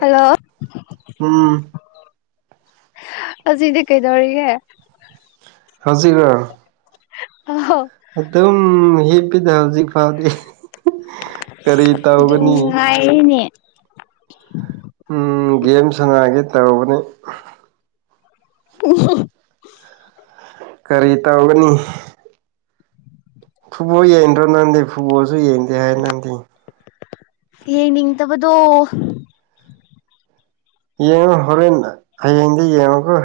hello ꯎꯝ ꯑꯁꯤꯗꯤ ꯀꯩꯗꯧꯔꯤꯒꯦ ꯍꯧꯖꯤꯔ ꯑ ꯍꯣ ꯑꯗꯨꯝ ꯍꯤꯞꯄꯤꯗ ꯍꯧꯖꯤꯛ ꯐꯥꯎꯗꯤ ꯀꯔꯤ ꯇꯧꯒꯅꯤ ꯅꯨꯡꯉꯥꯏꯔꯤꯅꯤ ꯎ ꯒꯦꯝ ꯁꯉꯒꯤ ꯇꯔꯨꯧꯕꯅꯤ ꯎ ꯀꯔꯤ ꯇꯧꯒꯅꯤ ꯐꯨꯠꯕꯣꯜ ꯌꯦꯡꯗ꯭ꯔꯣ ꯅꯪꯗꯤꯦ ꯐꯨꯠꯕꯣꯜꯁꯨ ꯌꯦꯡꯗꯦ ꯍꯥꯏꯅꯗꯤꯦ ꯌꯦꯡꯅꯤꯡꯗꯕꯗꯣ ꯌꯦꯡꯉꯣ ꯍꯣꯔꯦꯟ ꯍꯌꯦꯡꯗꯤ ꯌꯦꯡꯉꯨꯀꯣ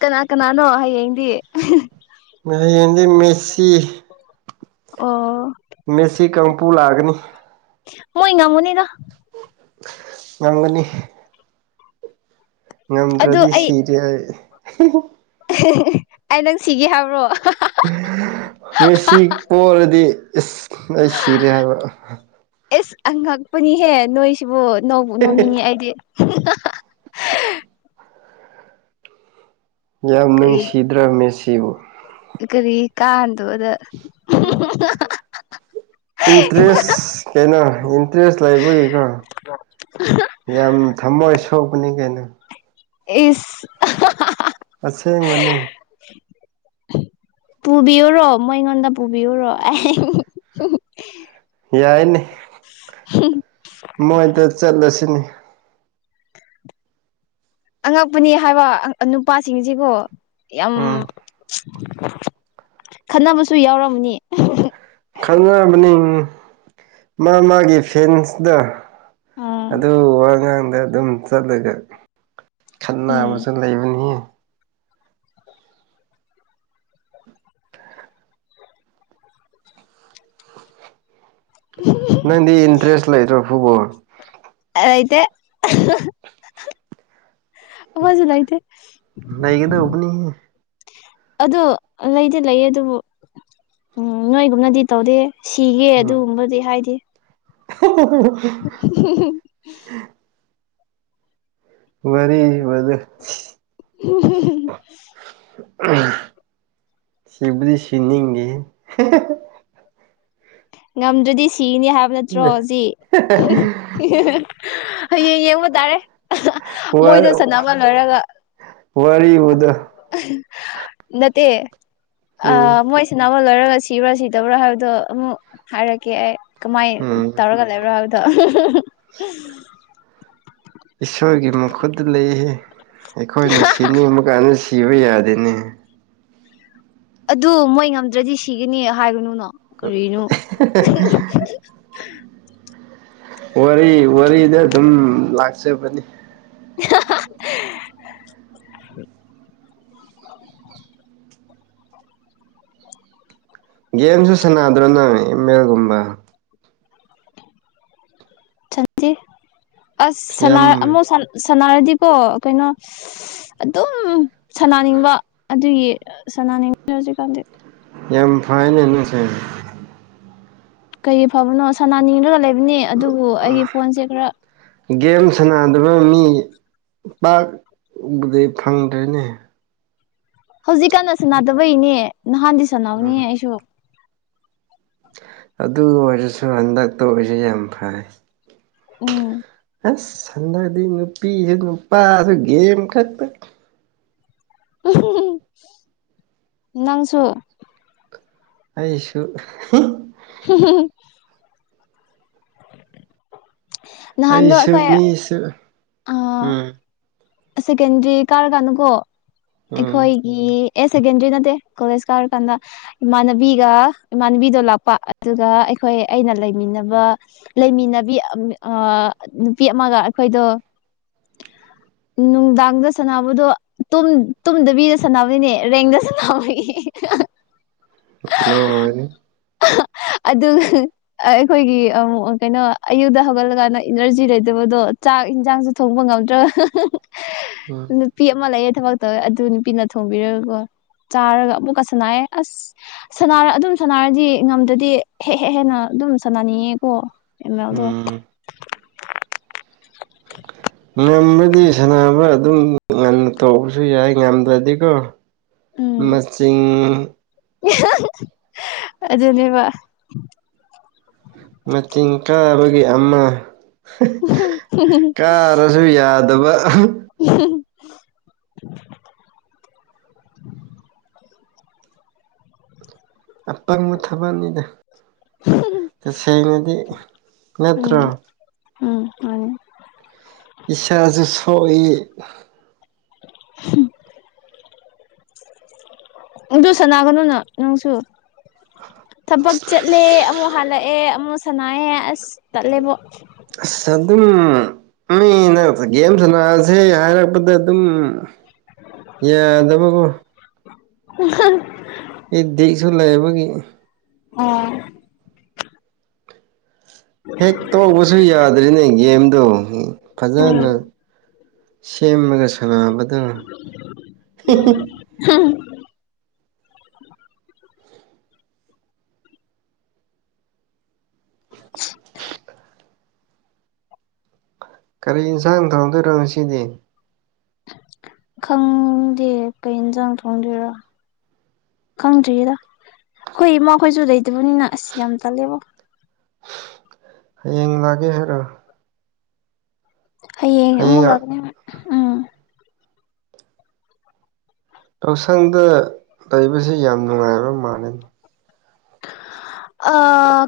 ꯀꯅꯥ ꯀꯅꯥꯅꯣ ꯍꯌꯦꯡꯗꯤ ꯌꯦꯡꯁꯤ ꯃꯦꯁꯤ ꯑꯣ ꯃꯦꯁꯤ ꯀꯥꯡꯄꯨ ꯂꯥꯛꯒꯅꯤ ꯃꯣꯏ ꯉ ꯃꯅꯤꯗ ꯉꯥꯡꯒꯅꯤ ꯑꯗꯨ ꯉꯝꯗ꯭ꯔꯗꯤ ꯑꯩ ꯁꯤꯔꯦ ꯑꯩ ꯅꯪ ꯁꯤꯒꯦ ꯍꯥꯏꯕ꯭ꯔꯣ ꯃꯤꯁꯤ ꯄꯣꯔꯗꯤ ꯏꯁꯁ ꯑꯩ ꯁꯤꯔꯦ ꯍꯥꯏꯕ ꯑꯦꯁ ꯑꯉꯛꯄꯅꯤꯍꯦ ꯅꯣꯏꯁꯤꯕꯨ ꯅ ꯅꯧꯅꯤꯡꯉꯦ ꯑꯩꯗꯤ ꯌꯥꯝ ꯀꯔꯤ ꯅꯨꯡꯁꯤꯗ꯭ꯔꯕ ꯃꯦꯁꯤꯕꯨ ꯀꯔꯤ ꯀꯥꯗ ꯑꯗ ꯍ [unintelligible] ꯏꯟꯇꯔꯦꯁ ꯀꯩꯅ ꯏꯟꯇꯔꯦꯁ ꯂꯩꯕ ꯀꯩꯀꯥ ꯌꯥꯝ ꯊꯝꯃꯣꯏ ꯁꯣꯛꯄꯅꯤ ꯀꯩꯅꯣ ꯏꯁ ꯑꯁꯦꯡꯕꯅꯤ ꯄꯨꯕꯤꯌꯨꯔꯣ ꯃꯣꯏꯉꯣꯟꯗ ꯄꯨꯕꯤꯌꯨꯔꯣ ꯑꯩ ꯌꯥꯏꯅꯦ ꯍꯝ ꯃꯣꯏꯗ ꯆꯠꯂꯁꯤꯅꯦ ꯑꯉꯛꯄꯅꯤ ꯍꯥꯏꯕ ꯅꯨꯄꯥꯁꯤꯡꯁꯤꯀꯣ ꯌꯥꯝ ꯎꯝ ꯈꯟꯅꯕꯁꯨ ꯌꯥꯎꯔꯝꯃꯅꯤ ꯈꯪꯅꯔꯃꯅꯤ ꯃꯥ ꯃꯥꯒꯤ ꯐꯦꯟꯁꯗ ꯑꯥ ꯑꯗꯨ ꯋꯥꯉꯥꯡꯗ ꯑꯗꯨꯝ ꯆꯠꯂꯒ ꯈꯟꯅꯥ ꯎꯝ ꯑꯃꯁꯨ ꯂꯩꯕꯅꯤ ꯅꯪꯗꯤ ꯏꯟꯇꯔꯦꯁ ꯂꯩꯇ꯭ꯔꯣ ꯐꯨꯠꯕꯣꯜ ꯑꯥꯏ ꯂꯩꯇꯦ ꯑꯈꯣꯢꯁꯨ ꯂꯩꯇꯦ ꯂꯩꯒꯗꯧꯕꯅꯤ ꯑꯗꯨ ꯂꯩꯗꯤ ꯂꯩꯌꯦ ꯑꯗꯨꯕꯨ ꯎꯝ ꯅꯣꯏꯒꯨꯝꯅꯗꯤ ꯇꯧꯗꯦ ꯁꯤꯒꯦ ꯎꯝ ꯑꯗꯨꯒꯨꯝꯕꯗꯤ ꯍꯥꯏꯗꯤ [unintelligible] [unintelligible] ꯋꯥꯔꯤ ꯋꯥꯗꯨ [unintelligible] ꯁꯤꯕꯨꯗꯤ ꯁꯤꯅꯤꯒꯦ [unintelligible] ꯉꯝꯗ꯭ꯔꯗꯤ ꯁꯤꯅꯤ ꯍꯥꯏꯕ ꯅꯠꯇ꯭ꯔꯣ ꯍꯧꯖꯤ ꯍꯌꯦꯡ ꯌꯦꯡꯕ ꯇꯥꯔꯦ ꯋꯥ ꯃꯣꯏꯗꯣ ꯁꯅꯃ ꯂꯣꯏꯔꯒ ꯋꯥꯔꯤꯕꯨꯗꯣ [unintelligible] ꯅꯠꯇꯦ ꯎꯝ ꯑꯥ ꯃꯣꯏ ꯁꯅꯕ ꯂꯣꯏꯔꯒ ꯁꯤꯕ꯭ꯔꯥ ꯁꯤꯗꯕ꯭ꯔꯥ ꯍꯥꯏꯕꯗꯣ ꯑꯃꯨꯛ ꯍꯥꯏꯔꯛꯀꯦ ꯑꯩ ꯀꯃꯥꯏ ꯎꯝ ꯇꯧꯔꯒ ꯂꯩꯕ꯭ꯔꯣ ꯍꯥꯏꯕꯗꯣ ꯏꯁꯣꯔꯒꯤ ꯃꯈꯨꯠꯇ ꯂꯩ ꯑꯩꯈꯣꯏꯅ ꯁꯤꯅꯤꯡꯕ ꯀꯥꯟꯗ ꯁꯤꯕ ꯌꯥꯗꯦꯅꯦ ꯑꯗꯨ ꯃꯣꯏ ꯉꯝꯗ꯭ꯔꯗꯤ ꯁꯤꯒꯅꯤ ꯍꯥꯏꯒꯨꯅꯨꯅꯣ ꯀꯔꯤꯅꯣ [unintelligible] ꯋꯤꯔꯤ ꯋꯥꯔꯤꯗ ꯑꯗꯨꯝ ꯂꯥꯛꯆꯕꯅꯤ [inaudible] ꯒꯦꯝꯁꯨ ꯁꯥꯟꯅꯗ꯭ꯔꯣ ꯅꯪ ꯑꯦꯝ ꯃꯦꯜ ꯒꯨꯝꯕ ꯁꯟꯗ ꯑꯁ ꯌꯥꯝ ꯑꯃꯨꯛ ꯁꯅꯔꯗꯤꯀꯣ ꯀꯩꯅꯣ ꯑꯗꯨꯝ ꯁꯅꯥꯅꯤꯡꯕ ꯑꯗꯨꯒꯤ ꯁꯅꯤꯡꯗꯦ ꯍꯧꯖꯤꯛꯀꯥꯟꯗꯤ ꯌꯥꯝ ꯐꯥꯏꯅꯦ ꯅꯣꯢꯁꯦ ꯀꯩ ꯐꯕꯅꯣ ꯁꯅꯥꯅꯤꯡꯉꯒ ꯂꯩꯕꯅꯤ ꯑꯗꯨꯕꯨ ꯑꯩꯒꯤ ꯐꯣꯟꯁꯦ ꯈꯔ ꯒꯦꯝ ꯁꯥꯟꯅꯗꯕ ꯃꯤ ꯄꯥꯛꯄꯗꯤ ꯐꯪꯗ꯭ꯔꯦꯅꯦ ꯍꯧꯖꯤꯛꯀꯥꯟꯅ ꯁꯥꯟꯅꯗꯕꯩꯅꯦ ꯅꯍꯥꯟꯗꯤ ꯁꯥꯟꯅꯕꯅꯦ ꯎꯝ ꯑꯩꯁꯨ ꯑꯗꯨ ꯑꯣꯏꯔꯁꯨ ꯍꯟꯗꯛ ꯇꯧꯔꯤꯁꯨ ꯌꯥꯝ ꯐꯩ ꯎꯝ ꯑꯁ ꯍꯟꯗꯛꯗꯤ ꯅꯨꯄꯤꯁꯨ ꯅꯨꯄꯥꯁꯨ ꯒꯦꯝ ꯈꯛꯇ [unintelligible] ꯅꯪꯁꯨ ꯑꯩꯁꯨ [inaudible] ꯅꯍꯥꯟꯗꯣ ꯑꯩꯁꯨ ꯑꯩꯈꯣꯏ ꯃꯤꯁꯨ ꯑꯥ ꯎꯝ ꯁꯦꯀꯦꯟꯗ꯭ꯔꯤ ꯀꯥꯔ ꯀꯥꯅꯀꯣ ꯎꯝ ꯑꯩꯈꯣꯏ ꯏ ꯌꯥꯔ ꯁꯦꯀꯦꯟꯗ꯭ꯔꯤ ꯅꯠꯇꯦ ꯀꯣꯂꯦꯖ ꯀꯥꯔꯀꯥꯟꯗ ꯏꯃꯥꯟꯅꯕꯤꯒ ꯏꯃꯥꯟꯅꯕꯤꯗꯣ ꯂꯥꯛꯄ ꯑꯗꯨꯒ ꯑꯩꯈꯣꯏ ꯑꯩꯅ ꯂꯩꯃꯤꯟꯅꯕ ꯂꯩꯃꯤꯟꯅꯕꯤ ꯑꯥ ꯅꯨꯄꯤ ꯑꯃꯒ ꯑꯩꯈꯣꯏꯗꯣ ꯅꯨꯡꯗꯥꯡꯗ ꯁꯥꯟꯅꯕꯗꯣ ꯇꯨꯝꯗꯕꯤꯗ ꯁꯥꯟꯅꯕꯅꯤꯅꯦ ꯔꯦꯡꯗ ꯁꯥꯟꯅꯥꯕꯒꯤ [inaudible] ꯂꯣꯏꯔꯦ [unintelligible] ꯑꯗꯨ ꯑꯩꯈꯣꯏꯒꯤ ꯑꯃꯨꯛ ꯀꯩꯅꯣ ꯑꯌꯨꯛꯇ ꯍꯧꯒꯠꯂꯀꯥꯟꯗ ꯏꯅꯔꯖꯤ ꯂꯩꯇꯕꯗꯣ ꯆꯥꯛ ꯌꯦꯟꯁꯥꯡꯁꯨ ꯊꯣꯡꯕ ꯉꯝꯗ꯭ꯔꯕ ꯎꯝ [unintelligible] ꯅꯨꯄꯤ ꯑꯃ ꯂꯩꯌꯦ ꯊꯕꯛ ꯇꯧꯋꯦ ꯑꯗꯨ ꯅꯨꯄꯤꯅ ꯊꯣꯡꯕꯤꯔꯒꯀꯣ ꯆꯥꯔꯒ ꯑꯃꯨꯛꯀꯁꯅꯥꯑꯦ ꯑꯁ ꯁꯅꯔ ꯑꯗꯨꯝ ꯁꯅꯔꯗꯤ ꯉꯝꯗꯗꯤ ꯍꯦꯛ ꯍꯦꯛ ꯍꯦꯟꯅ ꯑꯗꯨꯝ ꯁꯥꯟꯅꯅꯤꯡꯉꯦꯀꯣ ꯑꯦꯝ ꯑꯦꯜꯗꯣ ꯎꯝ ꯉꯃꯗꯤ ꯁꯥꯟꯅꯕ ꯑꯗꯨꯝ ꯉꯟꯅ ꯇꯧꯕꯁꯨ ꯌꯥꯏ ꯉꯝꯗ꯭ꯔꯗꯤꯀꯣ ꯎꯝ ꯃꯆꯤꯡ [unintelligible] ꯑꯗꯨꯅꯦꯕ ꯃꯇꯤꯟ ꯀꯥꯕꯒꯤ ꯑꯃ ꯀꯥ ꯗ꯭ꯔꯁꯨ ꯌꯥꯗꯕ [unintelligible] ꯑꯄꯪꯕ ꯊꯕꯛꯅꯤꯗ ꯇꯁꯦꯡꯅꯗꯤ ꯅꯠꯇ꯭ꯔꯣ ꯎꯝ ꯎꯝ ꯃꯥꯅꯦ ꯏꯁꯥꯁꯨ ꯁꯣꯟꯂꯤ ꯎꯗꯨꯁꯅꯥꯒꯅꯨꯅ ꯅꯪꯁꯨ ꯊꯕꯛ ꯆꯠꯂꯦ ꯑꯃꯨꯛ ꯍꯜꯂꯛꯑꯦ ꯑꯃꯨꯛ ꯁꯅꯥꯑꯦ ꯑꯁ ꯇꯂꯦꯕꯣ ꯁ ꯑꯗꯨꯝ ꯃꯤ ꯒꯦꯝ ꯁꯅꯥꯁꯦ ꯍꯥꯏꯔꯛꯄꯗ ꯑꯗꯨꯝ ꯌꯥ ꯗꯕꯕꯨ [unintelligible] ꯑꯩ ꯗꯦꯛꯁꯨ ꯂꯩꯕꯒꯤ ꯑꯣ ꯍꯦꯛ ꯇꯣꯛꯕꯁꯨ ꯌꯥꯗ꯭ꯔꯤꯅꯦ ꯒꯦꯝꯗꯣ ꯐꯖꯅ ꯁꯦꯝꯃꯒ ꯁꯅꯥꯕꯗꯣ [unintelligible] [inaudible] ꯀꯔꯤ ꯌꯦꯟꯁꯥꯡ ꯊꯥꯡꯗꯣꯏꯔꯣ ꯉꯁꯤꯗꯤ ꯈꯪꯗꯦ ꯀꯩ ꯏꯟꯁꯥꯡ ꯊꯣꯡꯗꯣꯏꯔꯥ ꯈꯪꯗ꯭ꯔꯗ ꯑꯩꯈꯣꯏ ꯏꯃꯥꯈꯣꯏꯁꯨ ꯂꯩꯇꯕꯅꯤꯅ ꯑꯁ ꯌꯥꯝ ꯇꯜꯂꯦꯕꯣ ꯍꯌꯦꯡ ꯂꯥꯛꯒꯦ ꯍꯥꯏꯔꯣ ꯍꯌꯦꯡ ꯑꯃꯨꯛ ꯂꯥꯛꯀꯅꯤ ꯍꯣꯏ ꯎꯝ ꯌꯥꯎꯁꯪꯗ ꯂꯩꯕꯁꯤ ꯌꯥꯝ ꯅꯨꯡꯉꯥꯏꯕ ꯃꯥꯟꯅꯤꯅꯦ ꯑ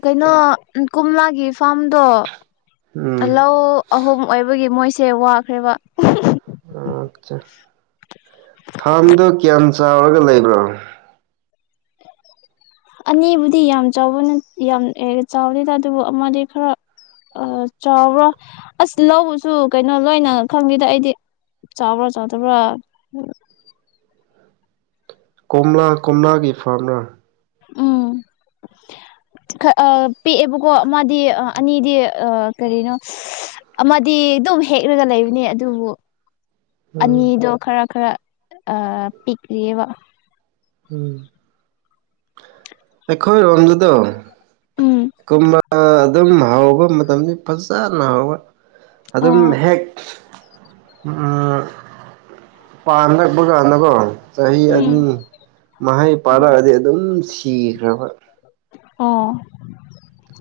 ꯀꯩꯅꯣ ꯀꯣꯝꯂꯥꯒꯤ ꯐꯥꯔꯝꯗꯣ ꯎꯝ ꯂꯧ ꯑꯍꯨꯝ ꯑꯣꯏꯕꯒꯤ ꯃꯣꯏꯁꯦ ꯋꯥꯈ꯭ꯔꯦꯕ ꯑꯠꯆꯥ ꯐꯥꯝꯗꯣ ꯀ꯭ꯌꯥꯝ ꯆꯥꯎꯔꯒ ꯂꯩꯕ꯭ꯔꯣ ꯑꯅꯤꯕꯨꯗꯤ ꯌꯥꯝ ꯆꯥꯎꯕꯅꯦ ꯌꯥꯝ ꯆꯥꯎꯗꯦꯗ ꯑꯗꯨꯕꯨ ꯑꯃꯗꯤ ꯈꯔ ꯑ ꯆꯥꯎꯕ꯭ꯔꯣ ꯑꯁ ꯂꯧꯕꯁꯨ ꯀꯩꯅꯣ ꯂꯣꯏꯅ ꯈꯪꯗꯦꯗ ꯑꯩꯗꯤ ꯆꯥꯎꯕ꯭ꯔꯣ ꯆꯥꯎꯗꯕ꯭ꯔꯥ ꯀꯣꯝꯂꯥ ꯀꯣꯝꯂꯥꯒꯤ ꯐꯥꯝꯂ ꯎꯝ ꯑ ꯄꯤꯑꯦꯕꯀꯣ ꯑꯃꯥꯗꯤ ꯑꯅꯤꯗꯤ ꯀꯔꯤꯅꯣ ꯑꯃꯗꯤ ꯑꯗꯨꯝ ꯍꯦꯛꯂꯒ ꯂꯩꯕꯅꯤ ꯑꯗꯨꯕꯨ ꯎꯝ ꯑꯅꯤꯗꯣ ꯈꯔ ꯈꯔ ꯄꯤꯛꯂꯤꯑꯦꯕ ꯎ ꯑꯩꯈꯣꯏ ꯔꯣꯝꯗꯨꯗ ꯎꯝ ꯀꯣꯝꯂ ꯑꯗꯨꯝ ꯍꯥꯎꯕ ꯃꯇꯝꯗꯤ ꯐꯖꯅ ꯍꯥꯎꯕ ꯑꯗꯨꯝ ꯑꯣ ꯍꯦꯛ ꯎꯝ ꯄꯥꯟꯂꯛꯄ ꯀꯥꯟꯗꯀꯣ ꯆꯍꯤ ꯎꯝ ꯑꯅꯤ ꯃꯍꯩ ꯄꯥꯟꯂꯛꯑꯗꯤ ꯑꯗꯨꯝ ꯁꯤꯈ꯭ꯔꯕ ꯑꯣ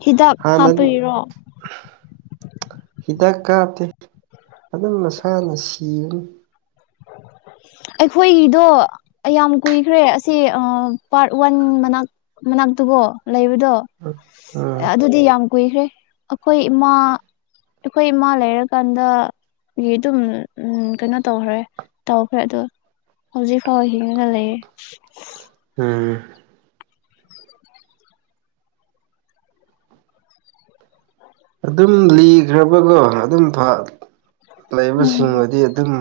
ꯍꯤꯗꯥꯛ ꯍꯥꯟꯅ ꯍꯥꯞꯄꯩꯔꯣ ꯍꯤꯗꯥꯛ ꯀꯥꯞꯇꯦ ꯑꯗꯨꯝ ꯃꯁꯥꯅ ꯁꯤꯕꯅꯤ ꯑꯩꯈꯣꯏꯒꯤꯗꯣ ꯌꯥꯝ ꯀꯨꯏꯈ꯭ꯔꯦ ꯑꯁꯤꯁ ꯄꯥꯔꯠ ꯋꯥꯟ ꯃꯅꯥꯛ ꯃꯅꯥꯛꯇꯨꯕꯣ ꯂꯩꯕꯗꯣ ꯎꯝ ꯑꯗꯨꯗꯤ ꯌꯥꯝ ꯀꯨꯏꯈ꯭ꯔꯦ ꯑꯩꯈꯣꯏ ꯏꯃꯥ ꯑꯩꯈꯣꯏ ꯏꯃꯥ ꯂꯩꯔꯀꯥꯟꯗ ꯒꯤ ꯑꯗꯨꯝ ꯀꯩꯅꯣ ꯇꯧꯈ꯭ꯔꯦ ꯇꯧꯈ꯭ꯔꯦ ꯑꯗꯣ ꯍꯧꯖꯤ ꯈꯥꯎ ꯍꯤꯡ ꯅ ꯂꯩꯒꯦ ꯎꯝ ꯑꯗꯨꯝ ꯂꯤꯈ꯭ꯔꯕꯒꯣ ꯑꯗꯨꯝ ꯎꯝ ꯂꯩꯕꯁꯤꯡꯕꯨꯗꯤ ꯑꯗꯨꯝ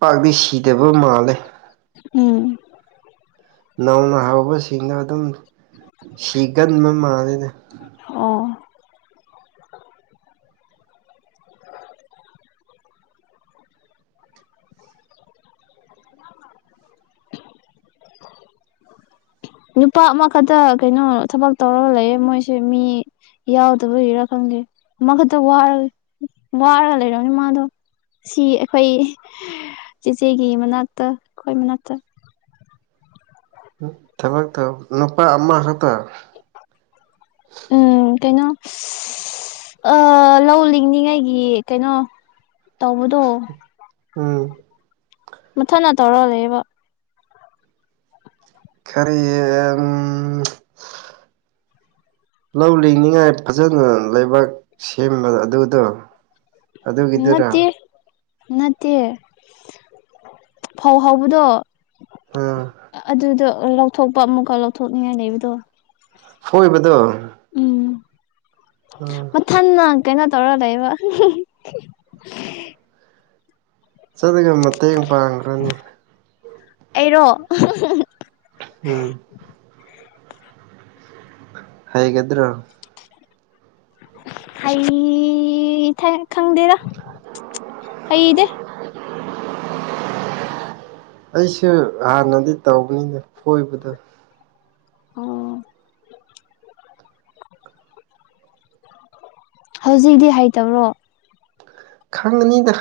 ꯄꯥꯛꯇꯤ ꯁꯤꯗꯕ ꯃꯥꯜꯂꯦ ꯎꯝ ꯅꯧꯅ ꯍꯧꯕꯁꯤꯡꯗꯣ ꯑꯗꯨꯝ ꯁꯤꯒꯟꯕ ꯃꯥꯜꯂꯤꯦꯗ ꯑꯣ [unintelligible] [unintelligible] ꯅꯨꯄꯥ ꯑꯃꯈꯛꯇ ꯀꯩꯅꯣ ꯊꯕꯛ ꯇꯧꯔꯒ ꯂꯩꯌꯦꯦ ꯃꯣꯏꯁꯦ ꯃꯤ ꯌꯥꯎꯗꯕꯒꯤꯔꯥ ꯈꯪꯗꯦ ꯑꯃꯈꯛꯇ ꯋꯥꯔ ꯋꯥꯔꯒ ꯂꯩꯔꯅꯤ ꯃꯥꯗꯣ ꯁꯤ ꯑꯩꯈꯣꯏ ꯆꯦꯆꯦꯒꯤ ꯃꯅꯥꯛꯇ ꯑꯩꯈꯣꯏ ꯃꯅꯥꯛꯇ ꯊꯕꯛꯇ ꯅꯨꯄꯥ ꯑꯃ ꯈꯛꯇ ꯎꯝ ꯀꯩꯅꯣ ꯂꯧ ꯂꯤꯡꯉꯉꯩꯒꯤ ꯀꯩꯅꯣ ꯇꯗꯣ ꯎꯝ ꯃꯨꯊꯅꯥ ꯇꯧꯔ ꯂꯩꯦꯕ ꯈꯔꯤ ꯎ [unintelligible] ꯂꯧ ꯂꯤꯡꯅꯤꯡꯉꯥꯏ ꯐꯖꯅ ꯂꯩꯕꯥꯛ ꯁꯦꯝꯕ ꯑꯗꯨꯗꯣ ꯑꯗꯨꯒꯤꯗꯨꯔ ꯅꯠꯇꯦ ꯅꯠꯇꯦ ꯐꯧ ꯍꯥꯎꯕꯗꯣ ꯑꯝ ꯑꯗꯨꯗꯣ ꯂꯧꯊꯣꯛꯄ ꯑꯃꯨꯛꯀ ꯂꯧꯊꯣꯛꯅꯤꯡꯉꯥꯏ ꯂꯩꯕꯗꯣ ꯍꯣꯏꯕꯗꯣ ꯎꯝ ꯎꯝ ꯊꯟꯅ ꯀꯩꯅꯣ ꯇꯧꯔ ꯂꯩꯕ ꯆꯠꯂꯒ ꯃꯇꯦꯡ ꯄꯥꯡꯈ꯭ꯔꯅꯤ ꯑꯩꯔꯣ ꯎꯝ ꯍꯥꯏꯒꯗ꯭ꯔꯣ ꯍ ꯊ ꯈꯪꯗꯦꯔ ꯍꯩꯗꯦ ꯑꯩꯁꯨ ꯍꯥꯟꯅꯗꯤ ꯇꯧꯅꯤꯗ ꯀꯣꯏꯕꯗꯣ ꯑꯣ ꯍꯧꯖꯤꯛꯗꯤ ꯍꯩꯇꯔꯣ ꯈꯪꯉꯅꯤꯗ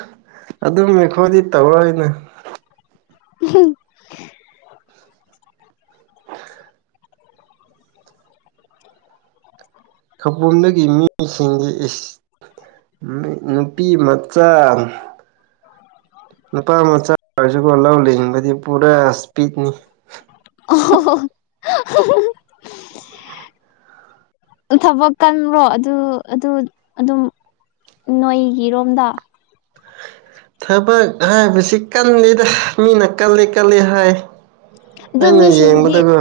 ꯑꯗꯨꯝꯅꯤꯈꯣꯏꯗꯤ ꯇꯧꯔꯣꯏꯅꯦ ꯎꯝ ꯈꯕꯨꯝꯗꯒꯤ ꯃꯤꯁꯤꯡꯗꯤ ꯅꯨꯄꯤꯃꯆꯥꯆꯥ ꯅꯨꯄꯥ ꯃꯆꯥ ꯑꯣꯏꯔꯁꯨꯒꯣ ꯂꯧ ꯂꯤꯡꯅꯤꯡꯕꯗꯤ ꯄꯨꯔꯥ ꯏꯁꯄꯤꯠꯅꯤ ꯑꯣ ꯊꯕꯛ ꯀꯟꯕ꯭ꯔꯣ ꯑꯗꯨ ꯑꯗꯨ ꯑꯗꯨꯝ ꯅꯣꯏꯒꯤꯔꯣꯝꯗ ꯊꯕꯛ ꯍꯥꯏꯕꯁꯤ ꯀꯜꯂꯤꯗ ꯃꯤꯅ ꯀꯜꯂꯤ ꯀꯜꯂꯤ ꯍꯥꯏ ꯑꯩꯅ ꯑꯗꯨꯃꯤ ꯁꯤꯗꯤ ꯌꯦꯡꯕꯗꯀꯣ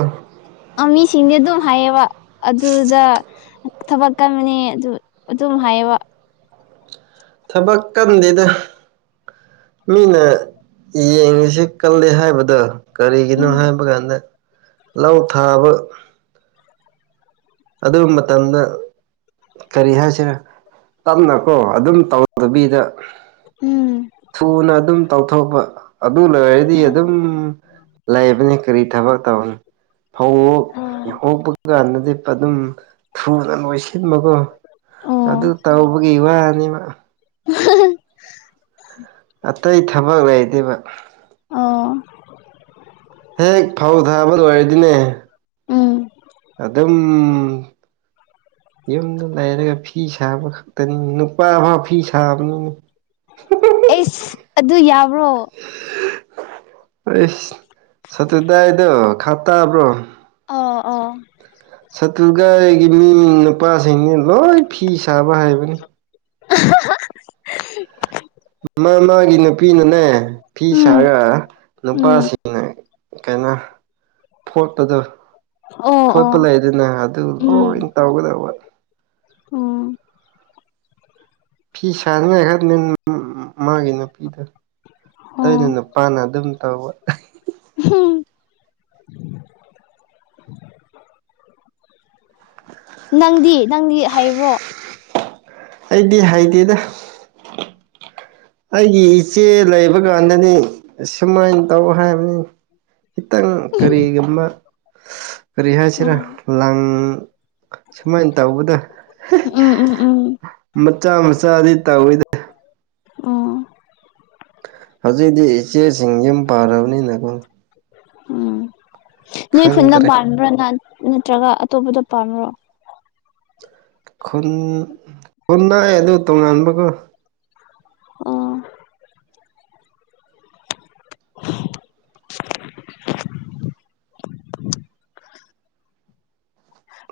ꯃꯤꯁꯤꯡꯗꯤ ꯑꯗꯨꯝ ꯍꯥꯏꯌꯦꯕ ꯑꯗꯨꯗ ꯊꯕꯛꯀꯃꯅꯦ ꯑꯗꯨ ꯑꯗꯨꯝ ꯍꯥꯏꯌꯦꯕ ꯊꯕꯛ ꯀꯟꯗꯦꯗ ꯃꯤꯅ ꯌꯦꯡꯉꯤꯁꯦ ꯀꯜꯂꯦ ꯍꯥꯏꯕꯗ ꯀꯔꯤꯒꯤꯅꯣ ꯎꯝ ꯍꯥꯏꯕ ꯀꯥꯟꯗ ꯂꯧ ꯊꯥꯕ ꯑꯗꯨ ꯃꯇꯝꯗ ꯀꯔꯤ ꯍꯥꯏꯁꯤꯔ ꯇꯞꯅꯀꯣ ꯑꯗꯨꯝ ꯇꯧꯗꯕꯤꯗ ꯎꯝ ꯊꯨꯅ ꯑꯗꯨꯝ ꯇꯧꯊꯣꯛꯄ ꯑꯗꯨ ꯂꯣꯏꯔꯗꯤ ꯑꯣ ꯑꯗꯨꯝ ꯂꯩꯕꯅꯤ ꯀꯔꯤ ꯊꯕꯛ ꯇꯧꯅꯤ ꯐꯧ ꯑꯥ ꯍꯣꯛꯄ ꯀꯥꯟꯅꯗꯤ ꯑꯗꯨꯝ ꯊꯨꯅ ꯂꯣꯏꯁꯤꯟꯕꯀꯣ ꯑꯣ ꯑꯗꯨ ꯇꯧꯕꯒꯤ ꯋꯥꯅꯦꯕ ꯑꯇꯩ ꯊꯕꯛ ꯂꯩꯇꯦꯕ ꯑꯣ ꯍꯦꯛ ꯐꯧ ꯊꯥꯕ ꯂꯣꯏꯔꯗꯤꯅꯦ ꯎꯝ ꯑꯗꯨꯝ ꯌꯨꯝꯗ ꯂꯥꯏꯔ ꯐꯤ ꯁꯥꯕ ꯈꯛꯇꯅꯤ ꯅꯨꯄꯥꯐꯧ ꯐꯤ ꯁꯥꯕꯅꯤꯅꯦ ꯑꯩꯁ ꯑꯗꯨ ꯌꯥꯕ꯭ꯔꯣ ꯑꯩꯁ ꯁꯇꯨꯗꯥꯏꯗꯣ ꯈꯥ ꯇꯥꯕ꯭ꯔꯣ ꯑꯥ ꯑꯥ ꯁꯥꯇꯨꯒꯥꯏꯒꯤ ꯃꯤ ꯅꯨꯄꯥꯁꯤꯡꯅꯤ ꯂꯣꯏ ꯐꯤ ꯁꯥꯕ ꯍꯥꯏꯕꯅꯤ [unintelligible] ꯃꯥ ꯃꯥꯒꯤ ꯅꯨꯄꯤꯅꯅꯦ ꯐꯤ ꯎꯝ ꯁꯥꯔꯒ ꯎꯝ ꯅꯨꯄꯥꯁꯤ [unintelligible] ꯀꯩꯅꯣ ꯐꯣꯠꯄꯗꯣ ꯑꯣ ꯑꯣ ꯐꯣꯠꯄ ꯂꯩꯗꯅ ꯑꯗꯨ ꯂꯣꯏ ꯇꯧꯒꯗꯧꯕ ꯑꯣ ꯐꯤ ꯁꯥꯅꯤꯡꯉꯥꯏ [unintelligible] ꯃꯥꯒꯤ ꯅꯨꯄꯤꯗ ꯑꯣ ꯑꯇꯩꯅ ꯅꯨꯄꯥꯅ ꯑꯗꯨꯝ ꯇꯧꯕ [unintelligible] [inaudible] ꯅꯪꯗꯤ ꯅꯪꯗꯤ ꯍꯥꯏꯕ꯭ꯔꯣ ꯑꯩꯗꯤ ꯍꯥꯏꯗꯦꯗ ꯑꯩꯒꯤ ꯏꯆꯦ ꯂꯩꯕ ꯀꯥꯟꯗꯅꯤ ꯁꯨꯃꯥꯏꯅ ꯇꯧ ꯍꯥꯏꯕꯅꯤ ꯈꯤꯇꯪ ꯀꯔꯤꯒꯨꯝꯃ ꯀꯔꯤ ꯍꯥꯏꯁꯤꯔꯥ ꯑꯣ ꯂꯪ ꯁꯨꯃꯥꯏꯅ ꯇꯧꯕꯗ ꯎꯝ ꯎꯝ ꯎꯝ ꯃꯆꯥ ꯃꯆꯥꯗꯤ [unintelligible] ꯑꯣ ꯍꯧꯖꯤꯛꯇꯤ ꯏꯆꯦꯁꯤꯡ ꯌꯨꯝ ꯄꯥꯔꯕꯅꯤꯅꯀꯣ ꯎꯝ ꯅꯣꯏ ꯈꯨꯟꯅ ꯈꯪꯗ꯭ꯔꯦ ꯄꯥꯝꯕ꯭ꯔꯥ ꯅꯠꯇ꯭ꯔꯒ ꯑꯇꯣꯞꯄꯗ ꯄꯥꯝꯕ꯭ꯔꯣ ꯈꯨꯟ ꯈꯨꯟ ꯂꯥꯛꯑꯦ ꯑꯗꯨ ꯇꯣꯉꯥꯟꯕꯀꯣ ꯑꯣ [unintelligible]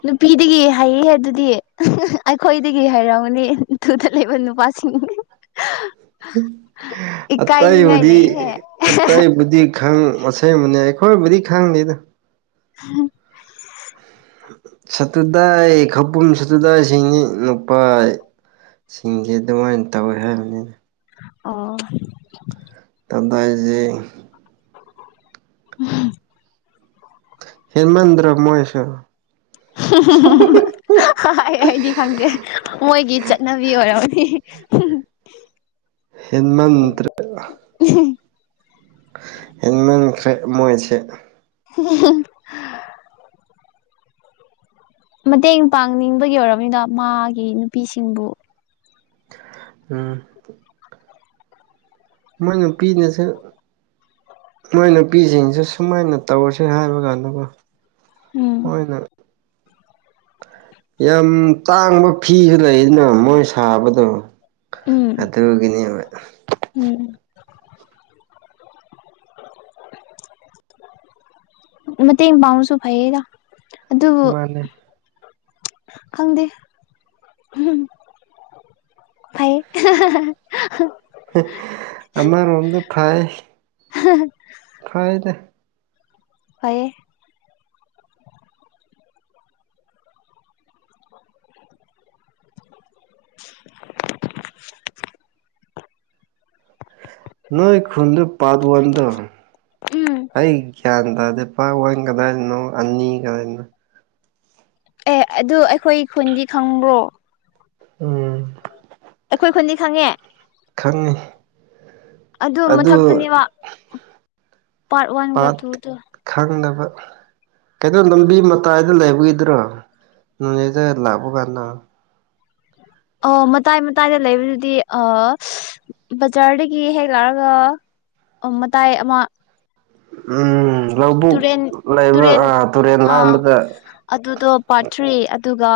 ꯅꯨꯄꯤꯗꯒꯤ ꯍꯥꯏꯌꯦ ꯑꯗꯨꯗꯤ ꯑꯩꯈꯣꯏꯗꯒꯤ ꯍꯥꯏꯔꯝꯅꯤ ꯊꯨꯗ ꯂꯩꯕ ꯅꯨꯄꯥꯁꯤꯡ ꯏꯀꯥꯏ ꯅꯤꯡꯉꯥꯏ ꯑꯇꯩꯕꯨꯗꯤ ꯂꯩꯍꯦ ꯑꯇꯩꯕꯨꯗꯤ ꯈꯪ ꯑꯁꯦꯡꯕꯅꯦ ꯑꯩꯈꯣꯏꯕꯨꯗꯤ ꯈꯪꯗꯦꯗ [unintelligible] ꯁꯠꯇꯨꯗꯥꯏ ꯈꯕꯨꯝ ꯁꯠꯇꯨꯗꯥꯏꯁꯤꯡ ꯅꯨꯄꯥ ꯁꯤꯡꯁꯦ ꯑꯗꯨꯃꯥꯏꯅ ꯇꯧꯋꯦ ꯍꯥꯏꯕꯅꯤ ꯑꯣ [unintelligible] [inaudible] ꯍꯦꯃꯦꯟꯗ꯭ꯔ ꯃꯣꯏꯁ [unintelligible] ꯑꯩ ꯑꯩꯗꯤ ꯈꯪꯗꯦ ꯃꯣꯏꯒꯤ ꯆꯠꯅꯕꯤ ꯑꯣꯏꯔꯝꯅꯤ ꯎꯝ ꯍꯦꯃꯟꯇ꯭ꯔ [unintelligible] ꯍꯦ ꯃꯟꯈ꯭ꯔꯦ ꯃꯣꯏꯁꯦ [unintelligible] ꯃꯇꯦꯡ ꯄꯥꯡꯅꯤꯡꯕꯒꯤ ꯑꯣꯏꯔꯕꯝꯅꯤꯅ ꯃꯥꯒꯤ ꯅꯨꯄꯤꯁꯤꯡꯕꯨ ꯑꯝ ꯃꯣꯏꯅꯄꯤꯤꯅꯁꯨꯦ ꯃꯣꯏ ꯅꯨꯄꯤꯁꯤꯡꯁꯦ ꯁꯨꯃꯥꯏꯅ ꯇꯧꯔꯁꯦ ꯍꯥꯏꯕ ꯀꯥꯟꯗꯀꯣ ꯎꯝ ꯍꯣꯏꯅꯔꯦ ꯌꯥꯝ ꯇꯥꯡꯕ ꯐꯤꯁꯨ ꯂꯩꯗꯅ ꯃꯣꯏ ꯁꯥꯕꯗꯣ ꯎꯝ ꯑꯗꯨꯒꯤꯅꯦꯕ ꯎꯝ ꯃ ꯃꯥꯕꯥꯎꯁꯨ ꯐꯩꯒ ꯃꯥꯅꯦ ꯈꯪꯗꯦ ꯎꯝ [unintelligible] ꯑꯃꯔꯣꯝꯗ ꯐꯩ ꯐꯥꯏꯗꯦ ꯑꯩ [unintelligible] ꯅꯣꯏ ꯈꯨꯟꯗ ꯄꯥꯔꯠ ꯋꯥꯟꯗꯣ ꯎꯝ ꯑꯩ ꯒ꯭ꯌꯥꯟ ꯇꯥꯗꯦ ꯅꯨꯄꯥ ꯍ ꯀꯗꯥꯏꯗꯅꯣ ꯑꯅꯤ ꯀꯗꯥꯏꯗꯅꯣ ꯑꯦ ꯑꯗꯨ ꯑꯩꯈꯣꯏ ꯈꯨꯟꯗꯤ ꯈꯪꯕ꯭ꯔꯣ ꯎꯝ ꯑꯩꯈꯣꯏ ꯈꯨꯟꯗꯤ ꯈꯪꯉꯦ ꯈꯪꯉꯤ ꯑꯗꯨ ꯃꯊꯛꯇꯅꯦꯕ ꯄꯥꯔꯠ ꯋꯥꯟꯒ ꯄꯥꯠ ꯇꯨꯗꯨ ꯈꯪꯗꯕ ꯀꯩꯅꯣ ꯂꯨꯝꯕꯤ ꯃꯇꯥꯏ ꯂꯩꯕꯒꯤꯗ꯭ꯔꯣ ꯅꯣꯅꯦꯗ ꯂꯥꯛꯄ ꯀꯥꯟꯗ ꯑ ꯃꯇꯥꯏ ꯃꯇꯥꯏꯗ ꯂꯩꯕꯗꯨꯗꯤ ꯑ ꯕꯖꯥꯔꯗꯒꯤ ꯍꯦꯛ ꯂꯥꯛꯑꯒ ꯑꯣ ꯃꯇꯥꯏ ꯑꯃ ꯎꯝ ꯂꯧꯕꯨꯛ ꯇꯨꯔꯦꯟ ꯂꯩꯕ ꯇꯨꯔꯦꯟ ꯑ ꯇꯨꯔꯦꯟ ꯑꯥ ꯂꯥꯟꯕꯗ ꯑꯗꯨꯗꯣ ꯄꯥꯔꯠ ꯊ꯭ꯔꯤ ꯑꯗꯨꯒ